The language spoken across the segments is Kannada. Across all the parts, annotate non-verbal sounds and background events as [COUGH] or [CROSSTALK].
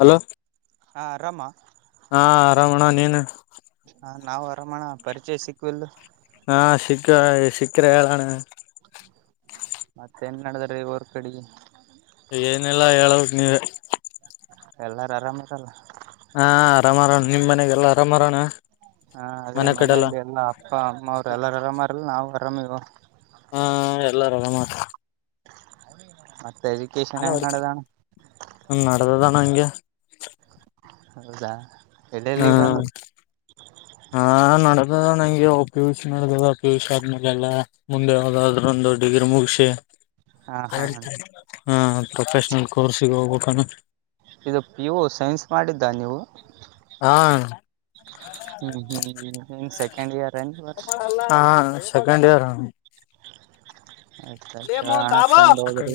ಹಲೋ ಹಾ ಆರಾಮಾ. ಹಾ ಅರಾಮಣ್ಣ ನೀನ. ಹಾ ನಾವು ಆರಾಮಣ್ಣಾ ಪರಿಚಯ ಸಿಕ್ವಿಲ. ಹಾ ಸಿಕ್ಕ ಸಿಕ್ಕರೆ ಹೇಳಣ್ಣಾ. ಮತ್ತ ಎನ್ ನಡದ್ರೀ ಊರ್ ಕಡೆಗೆ. ಏನಿಲ್ಲಾ ಹೇಳ್ಬೇಕ್ ನೀವೆ. ಎಲ್ಲಾರು ಆರಾಮ್ ಅದಾರ ಹಾ ಅರಾಮಾರ್ ನಿಮ್ ಮನೆಗೆಲ್ಲಾ ಅರಾಮಾರಣ ಹಾ ಅದೇ ಮನೇಲಿ ಎಲ್ಲಾ ಅಪ್ಪ ಅಮ್ಮ ಅವ್ರ ಎಲ್ಲ ಆರಾಮಾರಲ್ಲ ನಾವು ಆರಾಮ ಹಾ ಎಲ್ಲಾರರಾಮ ಆರ ಮತ್ತ ಹಲೋ ನಡೆದದಾನ ಹಂಗೆ [UNINTELLIGIBLE] ಹೌದಾ ಎಲ್ಲಿ ಎಲ್ಲಿಗ್ ಹ ಬಂದದ ಹಾ ನಡದದಣ್ ಪಿಯುಸಿ ನಡ್ದದ ಪಿ ಯ ಸಿ ಆದ್ಮೇಲೆೆಲ್ಲ ಮುಂದೆ ಯಾವವುದಾದ್ರೊಂದು ಡಿಗ್ರಿ ಮುಗಸಿ ಹಾ ಹಾ ಹಾ [UNINTELLIGIBLE] ಹ ಪ್ರೊಫೆಷನಲ್ ಕೋರ್ಸ್ ಗೆ ಹೋಗ್ಬೇಕ ಇದು ಪಿ ಯು ಸೈನ್ಸ್ ಮಾಡಿದ್ದ ನೀವು ಹಾ ಹ ಹ್ಮ ಸೆಕೆಂಡ್ ಇಯರ್ ವರ್ಷ ಹಾ ಸೆಕಂಡ್ ಇಯರ್ ಅಣ್ಣ ಆಯ್ತ ಆಯ್ತ ಅಣ್ಣ ಚೆಂದ್ ಓದ್ರಿ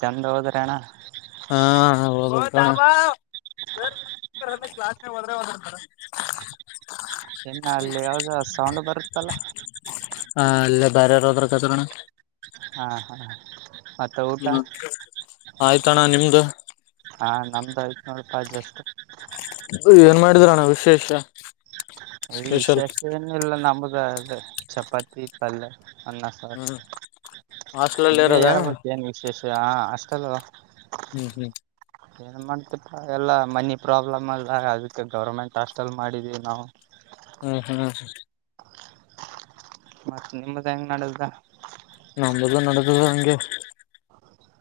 ಚಂದ್ ಓದ್ರಿ ಅಣ್ಣ ಹಾ ಕ್ಲಾಸ್ ಹೋದ್ರೆ ಒಂದತ [UNINTELLIGIBLE] ಇನ್ನ ಅಲ್ಲಿ ಯಾವ್ದ ಸೌಂಡ್ ಬರುತ್ತಲ್ಲ ಹ ಅಲ್ಲೆ ಬಾರಾವರ ಒದರಕತರಣ್ ಹಾ ಹಾ ಮತ್ತೆ ಊಟ ಆಯ್ತಣ್ಣ ನಿಮ್ದು [UNINTELLIGIBLE] ಹಾ ನಮ್ದು ಐತ್ ನೋಡ್ ಪ್ ಜಷ್ಟ ಏನ್ ಮಾಡಿದ್ರಣ ವಿಶೇಷ ಅ ಸ್ಪೆಷಲ್ ವಿಶೇಷ ಎನ ಇಲ್ಲ ನಮ್ಮಗೆ ಅ ಚಪಾತಿ ಪಲ್ಲೆ ಅನ್ನ ಸಾರ ಹ್ಮ್ ಹಾಸ್ಟ್ಲಲ್ಲಿ ನೀನೆ ಇರೋದ ಹೇಳ್ಬೇಕು ಹ್ಮ್ ನೀ ವಿಶೇಷ ಹಾಸ್ಟೆಲ್ ಹ್ಮ್ ಹ್ಮ್ ಏನ್ ಮಾಡ್ತಿಪಾ ಎಲ್ಲಾ ಮನಿ ಪ್ರಾಬ್ಲಮ್ ಅಲ್ಲ ಅದಕ್ಕೆ ಗವರ್ನಮೆಂಟ್ ಹಾಸ್ಟೆಲ್ ಮಾಡಿದವಿ ನಾವು ಹ್ಮ್ ಹ್ಮ್ ಹ್ಮ ಹ್ಮ ಮತ್ತ ನಿಮ್ದ ಹೆಂಗ್ ನಡದ್ದ ನಮ್ದು ನಡದದ ಹಂಗೆ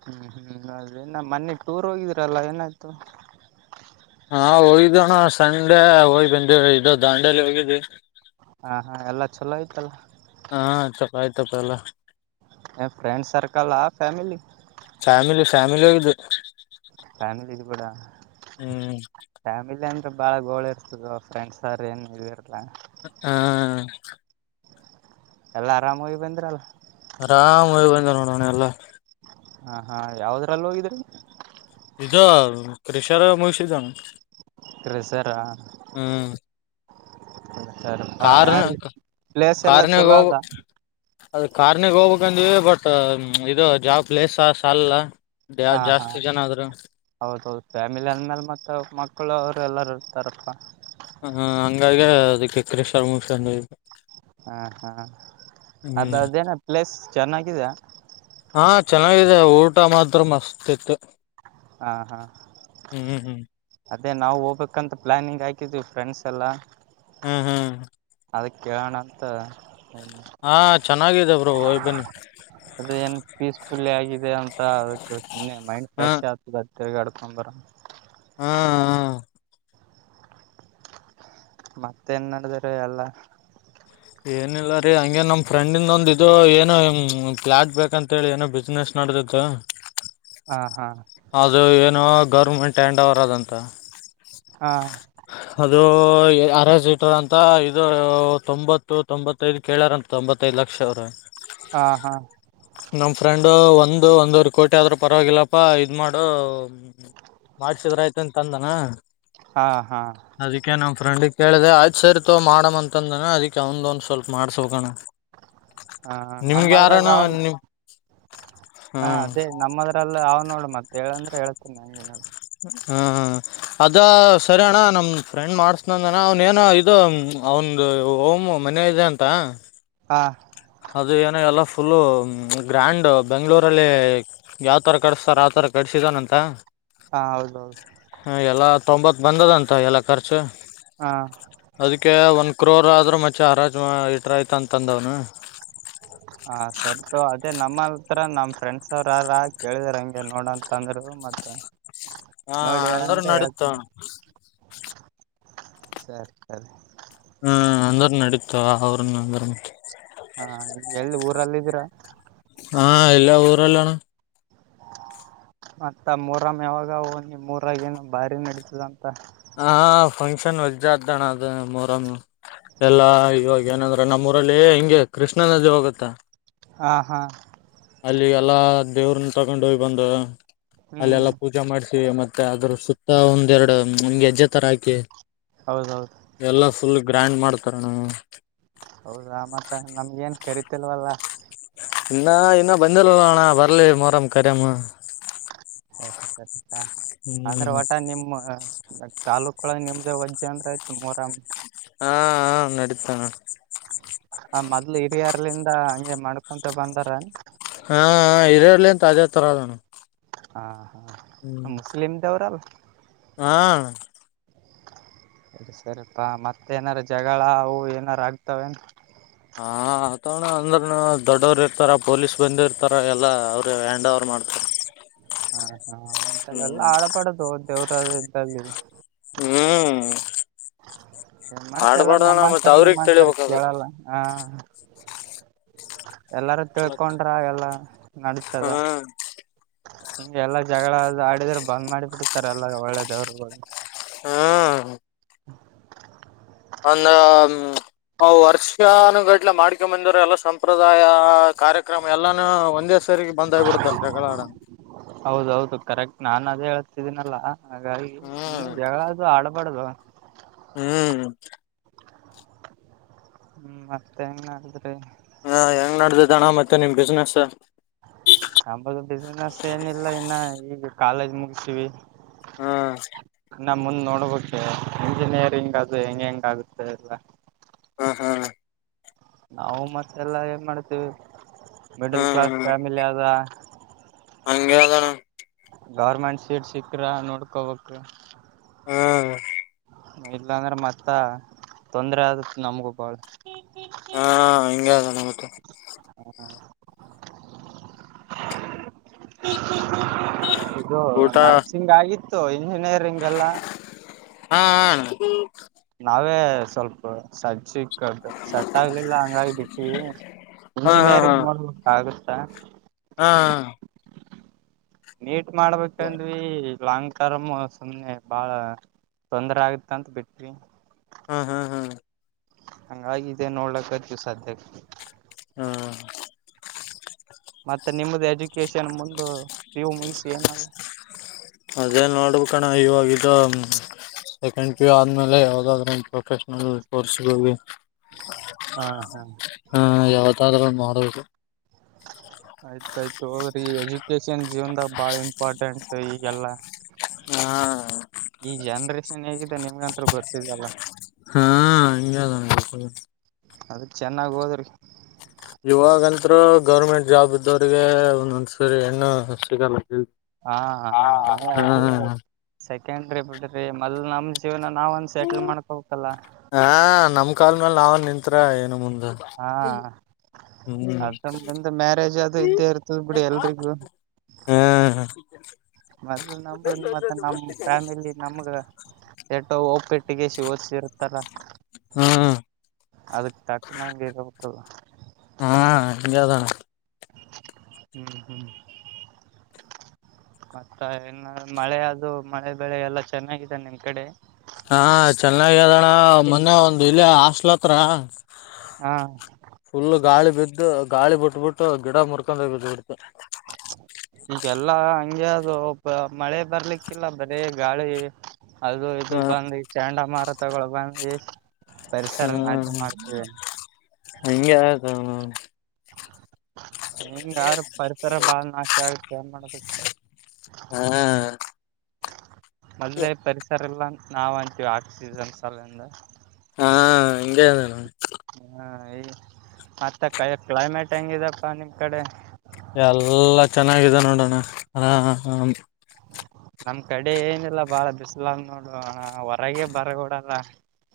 ಹ್ಮ್ ಹ್ಮ್ ಅದೇ ನ ಮೋನೆ ಟೂರಗ ಹೋಗಿದ್ರಲ್ಲ ಏನಾಯ್ತು ಹಾ ಹೋಗಿದ್ದಣ್ಣ ಸಂಡೆ ಹೋಗ್ ಬಂದ ಇದು ದಾಂಡಲಿ ಹೋಗಿದ್ವಿ ಹಾ ಹಾ ಎಲ್ಲಾ ಚಲೋ ಆಯ್ತಲ್ಲ ಹಾ ಚಲೋ ಆಯ್ತಪ್ಪ ಎಲ್ಲಾ ಫ್ರೆಂಡ್ ಸರ್ಕಲ್ ಆ ಫ್ಯಾಮಿಲಿ ಫ್ಯಾಮಿಲಿ ಫ್ಯಾಮಿಲಿ ಹೋಗಿದ್ದಿವಿ ಫ್ಯಾಮಿಲಿ ಇದು ಬಿಡು ಹ್ಮ್. ಫ್ಯಾಮಿಲಿ ಅಂದ್ರೆ ಬಾಳ ಗೋಳ ಇರ್ತದ ಫ್ರೆಂಡ್ಸ್ ಅವ್ರ ಏನು ಇದ ಇರಲಾ ಹಾ ಎಲ್ಲ ಆರಾಮೋಗಿ ಬಂದ್ರಲ್ ಆರಾಮ್ ಹೋಗಿ ಬಂದ ನೋಡೋಣ ಎಲ್ಲಾ ಹ ಹಾ ಯಾವದ್ರಲ್ಲ ಹೋಗಿದ್ರಿ ಇದು ಕ್ರಷರ ಮುಷಿದ್ದಂಗ ಕ್ರೆಸರಾ ಹ [INAUDIBLE] ಸರ್ ಯಾರು ಕಾರನಾಕ ಪ್ಲೇಸ್ ಎಲ್ಲಾ ಕಾರ್ ನ್ಯಾಗ ಚಲೋ ಹೋಗ ಅದ ಬೇಕು. [INAUDIBLE] ಅದ ಕಾರ್ನಗ್ ಹೋಗ್ಬೇಕಂದಿವಿ ಬಟ್ ಇದು ಯಾವ ಪ್ಲೇಸ್ ಸಾಲಲ್ಲ. [INAUDIBLE] ಯಾರ ಜಾಸ್ತಿ ಜನ ಆದರೂ? [INAUDIBLE] ಅವರದ ಅವರದ ಫ್ಯಾಮಿಲಿ ಅಂದ್ಮೇಲೆ ಮತ್ತ ಮಕ್ಕಳು ಅವರು ಎಲ್ಲಾರೂ ಇರ್ತಾರಪ್ಪ. [INAUDIBLE] ಹ ಹಂಗಾಗಿ ಅದಕ ಕ್ರಶ ಮುಗಸಕೊಂಡಿವಿ. [INAUDIBLE] ಯಾಕ ಅಣ್ಣ ಅದ ಹ್ಮ್ ಅದೇನ ಪ್ಲೇಸ್ ಚೆನ್ನಾಗಿದೆಯಾ? [INAUDIBLE] ಹಾ ಚೆನ್ನಾಗಿದೆ ಊಟ ಮಾತ್ರ ಮಸ್ತ ಇತ್ತು. [INAUDIBLE] ಹಾ ಹಾ [INAUDIBLE] ಹು ಹೂ [INAUDIBLE] ಅದೇ ನಾವು ಹೋಗ್ಬೇಕಂತ ಪ್ಲಾನಿಂಗ್ ಹಾಕಿದ್ವಿ ಫ್ರೆಂಡ್ಸ್ ಎಲ್ಲಾ? [INAUDIBLE] ಹ ಹ [INAUDIBLE] ಅದಕ್ಕೆ ಕೇಳೋನ ಅಂತ್ [INAUDIBLE] ಹಾ ಚೆನ್ನಾಗಿದೆ ಬ್ರೋ ಹೊಗಿ ಬನ್ನಿ. [INAUDIBLE] ಅದ ಏನ್ ಪೀಸ ಫುಲ್ ಆಗಿದೆ ಅಂತ ಅದಕ್ಕೆ ಸುಮ್ನೆ ಮೈಂಡ್ ಹಾ ಫ್ರೆಶ್ ಆತ. [INAUDIBLE] ತಿರ್ಗಾಕೋಡರ [INAUDIBLE] ಹಾ [INAUDIBLE] ಮತ್ತೆನ್ ನಡದದ ಎಲ್ಲಾ? [INAUDIBLE] ಏನಿಲ್ಲ ರೀ ಹಂಗೆ ನಮ್ಮ ಫ್ರೆಂಡಿದ ಒಂದ ಇದು ಏನು ಫ್ಲಾಟ್ ಬೇಕಂತೇಳಿ ಏನೋ ಬಿಸ್ನೆಸ್ [INAUDIBLE] ನಡದೇತ್ತ [INAUDIBLE] ಹಾ ಹಾ [INAUDIBLE] ಅದು ಏನೋ ಗೌರ್ಮೆಂಟ್ ಹ್ಯಾಂಡ್ ಓವರ್ ಅದಂತ. [INAUDIBLE] ಹಾ [INAUDIBLE] ಅದು ಯಾರ ಸೀಟರ್ ಅಂತ ಇದು ತೊಂಬತ್ತು ತೊಂಬತ್ತು [INAUDIBLE] ತ್ತ್ತೈದ ಕೇಳಾರಂತ ತೊಂಬತ್ತ್ತೈದು ಲಕ್ಷ ಅವರ [INAUDIBLE] ಹಾ ಹಾ [INAUDIBLE] ನಮ್ಮ ಫ್ರೆಂಡು ಒಂದು ಒಂದವರೆ ಕೋಟಿ ಆದ್ರ ಪರವಾಗಿಲ್ಲಪ್ಪ ಇದ ಮಾಡು [INAUDIBLE] ಮಾಡಸಿದರ ಆಯ್ತ ಅಂತ ಅಂದನ. [INAUDIBLE] ಹಾ ಹಾ [INAUDIBLE] ಅದಿಕೆ ನಮ್ಮ ಫ್ರಂಡಿಗ್ ಕೇಳಿದೆೆ ಆಯ್ತ ಸರಿತೋ ಮಾಡೋಮ ಅಂತಂದನ ಅದಿಕೆ ಅವಂದ ಒಂದ್ ಸ್ವಲ್ಪ ಮಾಡಸಬೇಕ ಅಣ್ಣ. [INAUDIBLE] ಹಾ ನಮ್ಮದ್ರಾಗ ಅವನ್ ನಿಮ್ ಹಾ ಹ ಅದೇ ನಮ್ಮದ [INAUDIBLE] ಅಂತ ಅಲ್ಲ ಅವಾ ನೋಡ್ ಮತ್ತ ಹೇಳಂದ್ರೆ ಹೇಳ್ತಿನಿ ನಾ ನಂಗ ಏನ್ ಆಗಬೇಕು. [INAUDIBLE] ಹ ಹ [INAUDIBLE] ಅದ ಸರಿ ಅಣ್ಣ ನಮ್ ಫ್ರೆಂಡ್ ಮಾಡಸನಂದಣ ಅವನೆನ ಇದು ಅವಂದ ಹೋಮ್ [INAUDIBLE] ಮನೆ ಇದೆ ಅಂತ. [INAUDIBLE] ಹಾ [INAUDIBLE] ಅದು ಏನ ಎಲ್ಲ ಫುಲ್ಲ ಗ್ರ್ಯಾಂಡ್ ಬೆಂಗಳೂರಲ್ಲಿ [INAUDIBLE] ಯಾವತರ ಕಡಿಸಸ್ತಾರ ಆತರ ಕಡಸಿದನಂತ. [INAUDIBLE] ಹಾ ಹೌದ ಹೌದು. [INAUDIBLE] ಹ ಎಲ್ಲಾ ತೊಂಬತ್ತ ಬಂದದ ಅಂತ್ ಎಲ್ಲಾ ಖರ್ಚು [INAUDIBLE] ಹಾ [INAUDIBLE] ಅದಕ್ಕೆ ಒಂದ್ ಕ್ರೋರ್ ಆದ್ರ ಮಚಾ ಆರಾಜ್ ಇಟ್ರ ಆಯ್ತ ಅಂತ ಅಂದವನ [INAUDIBLE] ಹಾ ಸರಿತೋ ಅದೇ ನಮ್ಮ [INAUDIBLE] ಆತರಾ ನಮ್ಮ ಫ್ರೆಂಡ್ಸ್ ಅವ್ರಾರ ಕೇಳಿದರ ಹಂಗೆ ನೋಡಂತ ಅಂದ್ರು ಮತ್ತ [INAUDIBLE] ಹ ನೋಡಿ ಹೇಳ ಅಂದ್ರ ಅಂದ್ರೆ ನಡೀತ ಹೇಳ್ತೀನಿ ಸರಿ ಸರಿ [INAUDIBLE] ಹ್ಮ್ ಅಂದ್ರ ನಡೀತ ಅವ್ರನ್ನ ಅಂದ್ರ ಹಾ ಎಲ್ಲಿ ಊರಲ್ಲಿದ್ದೀರಾ ಹಾ ಇಲ್ಲೇ ಊರಲ್ಲಿ ಅಣ್ಣ ಮತ್ತ ಮೊಹರಂ ಯಾವಾಗ ಓ ನಿಮೂರಾಗ ಏನು ಭಾರಿ ನಡೀತದಂತ ಹಾ ಫಂಕ್ಷನ್ ಹೊಜ್ದಣ ಅದು ಮೊಹರಂ ಎಲ್ಲಾ ಇವಾಗ ಏನಂದ್ರ ನಮ್ಮೂಊರಲ್ಲಿ ಹಿಂಗೆ ಕೃಷ್ಣ ನದಿ ಹೋಗುತ್ತಾ ಹಾ ಹಾ ಅಲ್ಲಿ ಎಲ್ಲಾ ದೇವ್ರನ್ನ ತಗೊಂಡ ಹೋಗಿ ಬಂದ ಅಲ್ಲಿ ಹ್ಮ್ ಎಲ್ಲಾ ಪೂಜ ಜೆ ಮಾಡ್ಸ ಮತ್ತೆ ಅದ್ರ ಸುತ್ತ ಒಂದ್ ಎರಡು ಗೆಜ್ಜೆ ತರ ಹಾಕಿ ಹೌದ ಹೌದು ಎಲ್ಲ ಫುಲ್ ಗ್ರ್ಯಾಂಡ್ ಮಾಡ್ತಾರ ಅಣ್ಣ ಹೌದಾ ಮತ್ತ ನಮ್ಗ ಏನ್ ಕರಿೀತಿಲ್ವಲ್ಲ ಇನ್ನ ಇನ್ನ ಬಂದಲ್ವಲೋ ಅಣ್ಣ ಬರಲಿ ಮೊರಂ ಕರಿಯಾಮ ಸರಿ ಸರಿಪ್ಪಾ ಅಂದ್ರೆ ಹ್ಮ್ ಒಟ ನಿಮ್ಮ ನ ತಾಲೂಕೊಳಗ ನಿಮ್ದ ವಜ್ಜ ಅಂದ್ರೆ ಆಯ್ತು ಮೊಹರಂ ಹಾ ಹ ನಡೀತದ ಅಣ್ಣ ಆ ಮೊದ್ಲು ಹಿರಿಯರ್ಲಿಂದ ಹಂಗೆ ಮಾಡ್ಕೊಂತ ಬಂದಾರ ಹಾ ಹಾ ಹಿರಿಯರಿಂದ ತಾಜೇತರ ಅಣ್ಣ ಹಾ ಹಾ ಮುಸ್ಲಿಮ್ದವ್ರಲ್ಲ ಹ ಅಣ್ಣ ಸರಿ ಸರಿಪಾ ಮತ್ತ ಏನಾರ ಜಗಳ ಅವು ಏನಾರ ಆಗ್ತಾವೇನಾ ಹ ಅಯ್ತವಣ ಅಂದ್ರನು ದೊಡ್ಡವರು ಇರ್ತಾರ ಪೊಲೀಸ್ ಬಂದು ಇರ್ತಾರ ಎಲ್ಲಾ ಅವರು ಹ್ಯಾಂಡ್ ಓವರ್ ಮಾಡ್ತಾರೆ ಹಾ ಹಾ ಅಂತಾವೆಲ್ಲ ಆಡಬಾಡದು ದೇವ್ರ್ದಲ್ಲಿ ಹ್ಮ್ ಏನ್ ಮಾಡತ್ತ ಎಲ್ಲ ಆಡ್ಬಾರ್ದಣ ನಮ್ಮ್ ಮತ್ ಅಂತಾರೆ ನಿಮ್ಮ್ ಅವ್ರಗ್ ಅಂತಾರೆ ತಿಳಿಬೇಕದು ಕೇಳಲ್ಲ ಹಾ ಎಲ್ಲಾರೂ ಮತ್ ತಿಳ್ಕೊಂಡ್ರ ಎಲ್ಲ ನಡೀತಾದ ಹಾ ಹಿಂಗೆ ಎಲ್ಲಾ ಜಗಳ ಆಡಿದ್ರೆ ಬಂದ್ ಮಾಡಿ ಬಿಡ್ತಾರೆ ಎಲ್ಲ ಒಳ್ಳೆ ದೇವರು ಹಾ [INAUDIBLE] ಒಂದು ವರ್ಷಾನಗಟ್ಲೆ ಮಾಡ್ಕೊಂಬಂದವ್ರ ಎಲ್ಲ ಸಂಪ್ರದಾಯ ಕಾರ್ಯಕ್ರಮ ಎಲ್ಲಾನು ಒಂದೇ ಸರಿಗೆ ಬಂದಾಗ್ ಬಿಡುತಲ್ಲ ಜಗಳ ಆಡ ಹೌದೌದು ಕರೆಕ್ಟ್ ನಾನ್ ಅದೇ ಹೇಳ್ತಿದ್ದೀನಲ್ಲಾ ಹಾಗಾಗಿ ಸುಮ್ನೆ ಹ್ಮ್ ಜಗಳ ಅದು ಆಡಬಡದು ಹ್ಮ್ ಹ್ಮ್ ಮತ್ತೆ ಹೆಂಗ ನಡುದ್ರಿ ಹಾ ಹೆಂಗ್ ನದಿತಾಯ್ತ್ ಅಣ್ಣ ಮತ್ತೆ ನಿಮ್ ಬಿಸ್ನೆಸ್ ನಂಬದು ಬಿಸಿನೆಸ್ ಏನಿಲ್ಲ ಇನ್ನ ಈಗ ಕಾಲೇಜ್ ಮುಗಸೀವಿ ಹಾ ನಾ ಮುಂದ್ ನೋಡ್ಬೇಕೆ ಇಂಜಿನಿಯರಿಂಗ್ ಅದು ಹೆಂಗ್ ಹೆಂಗ ಆಗುತ್ತೆ ಎಲ್ಲ ಹಾ ಹಾ ನಾವು ಮತ್ತೆ ಎಲ್ಲ ಏನ್ ಮಾಡ್ತೀವಿ ಮಿಡಲ್ ಕ್ಲಾಸ್ ಫ್ಯಾಮಿಲಿ ಆದ ಅಂಗೆ ಅದಾಣ ಗೌರ್ಮೆಂಟ್ ಸೀಟ್ ಸಿಕ್ಕ್ರಾ ನೋಡ್ಕೋಬೇಕು ಹ್ಮ್ ಇಲ್ಲಾಂದ್ರೆ ಮತ್ತ ತೊಂದ್ರೆ ಆದತ್ ನಮ್ಗು ಬಾಳ್ [INAUDIBLE] [INAUDIBLE] ಹಾ ಹಿಂಗೆ ಅದಣ ಮತ್ತೆ ಇದು ಊಟ ನರ್ಸಿಂಗ್ ಆಗಿತ್ತು ಇಂಜಿನಿಯರಿಂಗ್ ಎಲ್ಲಾ ಹಾ ಹ ನಾವೇ ಸ್ವಲ್ಪ ಸಜ್ಜಿಕ್ ಸಟ್ ಆಗ್ಲಿಲ್ಲ ಹಂಗಾಗಿ ಬಿಟ್ಟವಿ ಹಾ ಹಾ ಹಾ ಇಂಜಿನಿಯರಿಂಗ್ ಹಾ ನೋಡ್ಬೇಕ ಆಗುತ್ತಾ ಹಾ ನೀಟ್ ಮಾಡ್ಬೇಕ್ಂದ್ವಿ ಲಾಂಗ ಮ್ಮ ಸುಮ್ಮ್ನೆ ಬಾಳ ತೊಂದ್ರ ಆಗತ್ತ ಅಂತ ಬಿಟವಿ ಹಾ ಹಾ ಹ್ಮ ಹ್ಮ ಹಂಗಾಗಿ ಇದೆ ನೋಡ್ಲಕ್ಕದವಿ ಸಧ್ಯಕ್ಕ ಹಾ ಮತ್ತೆ ನಿಮ್ದ ಎಜುಕೇಶನ್ ಮುಂದು ಪಿಯು ಮುಗಿಸಿ ಏನಾ ಅದೇ ನೋಡಬೇಕಣೋ ಇವಾಗ ಇದ ಹುಮ್. ಸೆಕೆಂಡ್ ಪಿಯು ಆದ್ಮೇಲೆ ಯಾವ್ದಾದ್ರೂ ಪ್ರೊಫೆಷನಲ್ ಕೋರ್ಸಿಗೋಗಿ. ಹಾ ಹಾ ಹಾ ಯವದಾದ್ರೂ ಒಂದ್ ಮಾಡ್ಬೇಕು. ಆಯ್ತಾಯ್ತು ಒದ್ರಿ ಎಜುಕೇಶನ್ ಜೀವನ್ದಾಗ ಬಾಳ ಇಂಪಾರ್ಟೆಂಟ್ ಈಗೆಲ್ಲಾ. ಹಾ ಈ ಜನ್ರೇಷನ್ ಹೇಗಿದೆ ನಿಮ್ಗಂತ್ರು ಗೊತ್ತಿಲ್ವಲ. ಹಾ ಹಂಗೆ ಅದಣ. ಅದಕ ಚೆನ್ನಾಗ್ ಒದ್ರಿ. ಇವಾಗಂತು ಗೌರ್ಮೆಂಟ್ ಜಾಬ್ ಇದ್ದವ್ರಿಗೆ ಒಂದೊಂದ್ಸರಿ ಹೆಣ್ಣು ಸಿಗಲ್ಲ. ಹಾ ಹ ಹಾ ಅದು ಸೆಕೆಂಡ್ರಿ ಬಿಡ್ರಿ ಮಲ್ ನಮ್ ಜೀವನ ನಾವ್ ಸೆಟ್ಲ್ ಮಾಡ್ಕೋಬೆಕಲ್ಲ. ಹಾ ನಮ್ ಕಾಲ್ಮೇಲ್ ನಾವ್ ನಿಂತ್ರಾ ಏನ್ ಮುಂದ್. ಹಾ ಅದ ಮುಂದೆ ಮ್ಯಾರೇಜ್ ಅದು ಇದ್ದೇ ಇರ್ತಲ್ ಬಿಡಿ ಎಲ್ರಿಗೂ ಹ್ಮ್ ಮತ ನಮ ಮತ್ತ ನಮ ಫ್ಯಾಮಿಲಿ ನಮ್ಗ ಎಟ್ಟ ಒಪ್ಪಿಟ್ಟ ಒಪಟ್ಟಿಗೆಸ ಓದಸಿರುತ್ತಲ್ಲ ಹ್ಮ್ ಅದಕ್ ತಕ್ನಂಗ ಇರತ್ತಲ್ಲ ಹಾ ಹಗೆದಣ ಹ್ಮ್ ಹ್ಮ್ ಮತ್ತ ಏ ಮಳೆ ಅದು ಮಳೆ ಬೆಳೆ ಎಲ್ಲ ಚೆನ್ನಾಗಿದೆ ನಿಮ್ ಕಡೆ ಹಾ ಚೆನ್ನಾಗೆ ಅದಣ್ಣ ಮೊನ್ನೆ ಒಂದ್ ಇಲ್ಲೇ ಮೊನ್ನೆ ಒಂದ್ ಇಲ್ಲೇ ಹಾಸ್ಟೆಲ ಹತ್ರಾ. ಹಾ ಫುಲ್ ಗಾಳಿ ಬಿದ್ದು ಗಾಳಿ ಬಿಟ್ಬಿಟ್ಟು ಗಿಡ ಮುರ್ಕೊಂದೆ ಬಿದ್ಬಿಡ್ತು. ಈಗೆಲ್ಲ ಹಂಗೆ ಅದೊ ಪ ಮಳೆ ಬರ್ಲಿಕ್ಕಿಲ್ಲ ಬರೇ ಗಾಳಿ. ಅದು ಇದು ಹಾ ಬಂದಿ ಚಂಡಮಾರುತಗಳು ಬಂದಿ. ಹ್ಮ್ ಹಂಗೆ ಅದ ಹಿಂಗಾದ್ರ ಪರಿಸರ ಬಾಳ ನಾಶ ಆಗುತ್ತ್ ಏನ್ ಮಾಡದ. ಹ್ಮ್ ಮೊದ್ಲೇ ಪರಿಸರಿಲ್ಲಾಂತ್ ನಾವಂತಿವ್ ಆಕ್ಸಿಜನ್ ಸಲೆಂದ. ಹಾ ಹಂಗೆ ಆದಣ. ಹಾ ಈ ಮತ್ತ ಕೈ ಕ್ಲೈಮೇಟ್ ಹೆಂಗಿದೆಪ ನಿಮ್ ಕಡೆ. ಎಲ್ಲಾ ಚೆನ್ನಾಗಿದೆ ನೋಡಣ ಅಣ ಹ [INAUDIBLE] ನಮ್ ಕಡೆ ಏನೆಲ್ಲಾ ಬಾಳ ಬಿ ಇಲ್ಲ ನೋಡು ಹೊರಗೆ ಬರಗೊಡಲ್ಲ.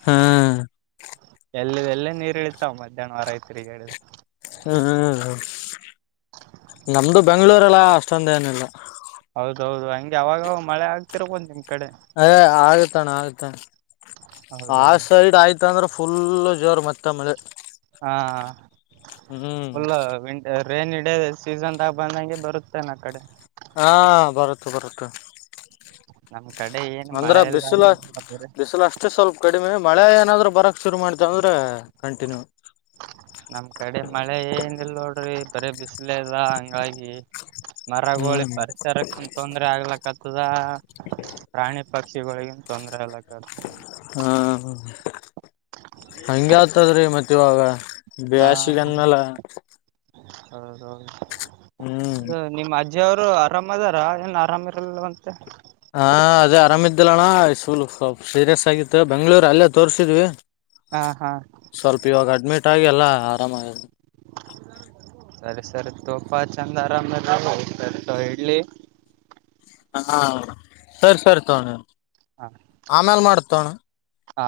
ಹಾ [INAUDIBLE] ಎಲ್ಲದೆಲ್ಲೇ ನೀರು ಇಳಿತಾವ ಮಧ್ಯಾಹ್ನ ವಾರ ಐತ್ರಿಗಡ ಹ್ಮ್ ಹ್ಮ್ ನಮ್ದು ಬೆಂಗಳೂರೆಲ್ಲ ಅಷ್ಟೊಂದ ಏನಿಲ್ಲ. ಹೌದೌ ಹೌದ ಹಂಗೆ ಅವಾಗ್ ಅವಾಗ್ ಮಳೆ ಆಗ್ತಿರ್ಬೋದ ನಿಮ್ ಕಡೆ. ಅ ಆಗತಣ ಆಗತಣ ಆ ಹೌದೌದು ಸೈಡ್ ಆಯ್ತ. ಇತ್ತ ಅಂದ್ರೆ ಫುಲ್ ಜೋರ್ ಮತ್ತೆ ಮೆಳೆ ಹಾ [INAUDIBLE] ಫುಲ್ ವೆ ರೇನಿ ಡೇ ಸೀಸನ್ದಾಗ ಬಂದಂಗೆ ಬರುತ್ತೆನಆ ಕಡೆ ಹಾ ಬರುತ್ತ ಬರುತ್ತ ನಮ್ ಕಡೆ ಏನ್ ಅಂದ್ರ ಮಳೆ ಇಲ್ಲ ಬಿಸಿಲು [UNINTELLIGIBLE] ಬಿಸಿಲು ಅಷ್ಟೇ ಸ್ವಲ್ಪ ಕಡಿಮೆ ಮಳೆ ಏನಾದ್ರು ಬರಕ್ ಶುರು ಮಾಡತದ್ರೆ ಅಂದ್ರೆ ಕಂಟಿನ್ಯೂ ನಮ್ ಕಡೆ ಮಳೆ ಏನ್ ಇಲ್ ನೋಡ್ರಿ ಬರ ಬಿಸಲ ಇಲ್ಲ ಹಂಗಾಗಿ ಮರಗೊಳಿಗೆ ಹ್ಮ್ ಪರಿಸರಕ್ಕ ತೊಂದ್ರೆ ಆಗ್ಲಕ್ಕತ್.. ಅದ್ ಪ್ರಾಣಿ ಪಕ್ಷಿಗಳಿಗನ್ ತೊಂದರೆ ಆಲಕ್ಕತದೆ [INAUDIBLE] ಹಾ ಹಂಗೆ ಆತದ್ರಿ ಮತ್ತೆ ಇವಾಗ. ಬ್ಯಾಸಿಗೆ ಅನ್ನಲಾ. ಹೌದೌ ಹೌದ [INAUDIBLE] ಅದ ಹ್ಮ್ ನಿಮ್ಮ ಅಜ್ಜ ಅವ್ರು ಆರಾಮ್ದಾರ ಏನ್ ಆರಾಮ್ ಇರಲ್ ಅಂತೆ.. ಹಾ ಅದೇ ಆರಾಮ ಇದಲ್ಲಣ್ಣ ಸೂಲ್ ಸೀರಿಯಸ್ ಆಗಿತ್ತು ಬೆಂಗ್ಳೂರು ಅಲ್ಲೇ ತೋರ್ರಿಸಿದ್ವಿ. ಹಾ ಹಾ ಸ್ವಲ್ಪ ಇವಾಗ ಅಡ್ಮಿಟ್ ಆಗಿ ಎಲ್ಲ ಆರಾಮಾಗಿದು. [INAUDIBLE] ಸರಿ ಸರಿ ತೋಪ ಚಂದ ಆರಾಮ್ ಇರಲಿ ಸರಿತೊ ಇಡ್ಲಿ. ಹಾ [INAUDIBLE] ಸರಿ ಸರಿ ತೋಣ ಹಾ ಆಮೇಲ್ ಮಾಡತೋಣ. ಹಾ.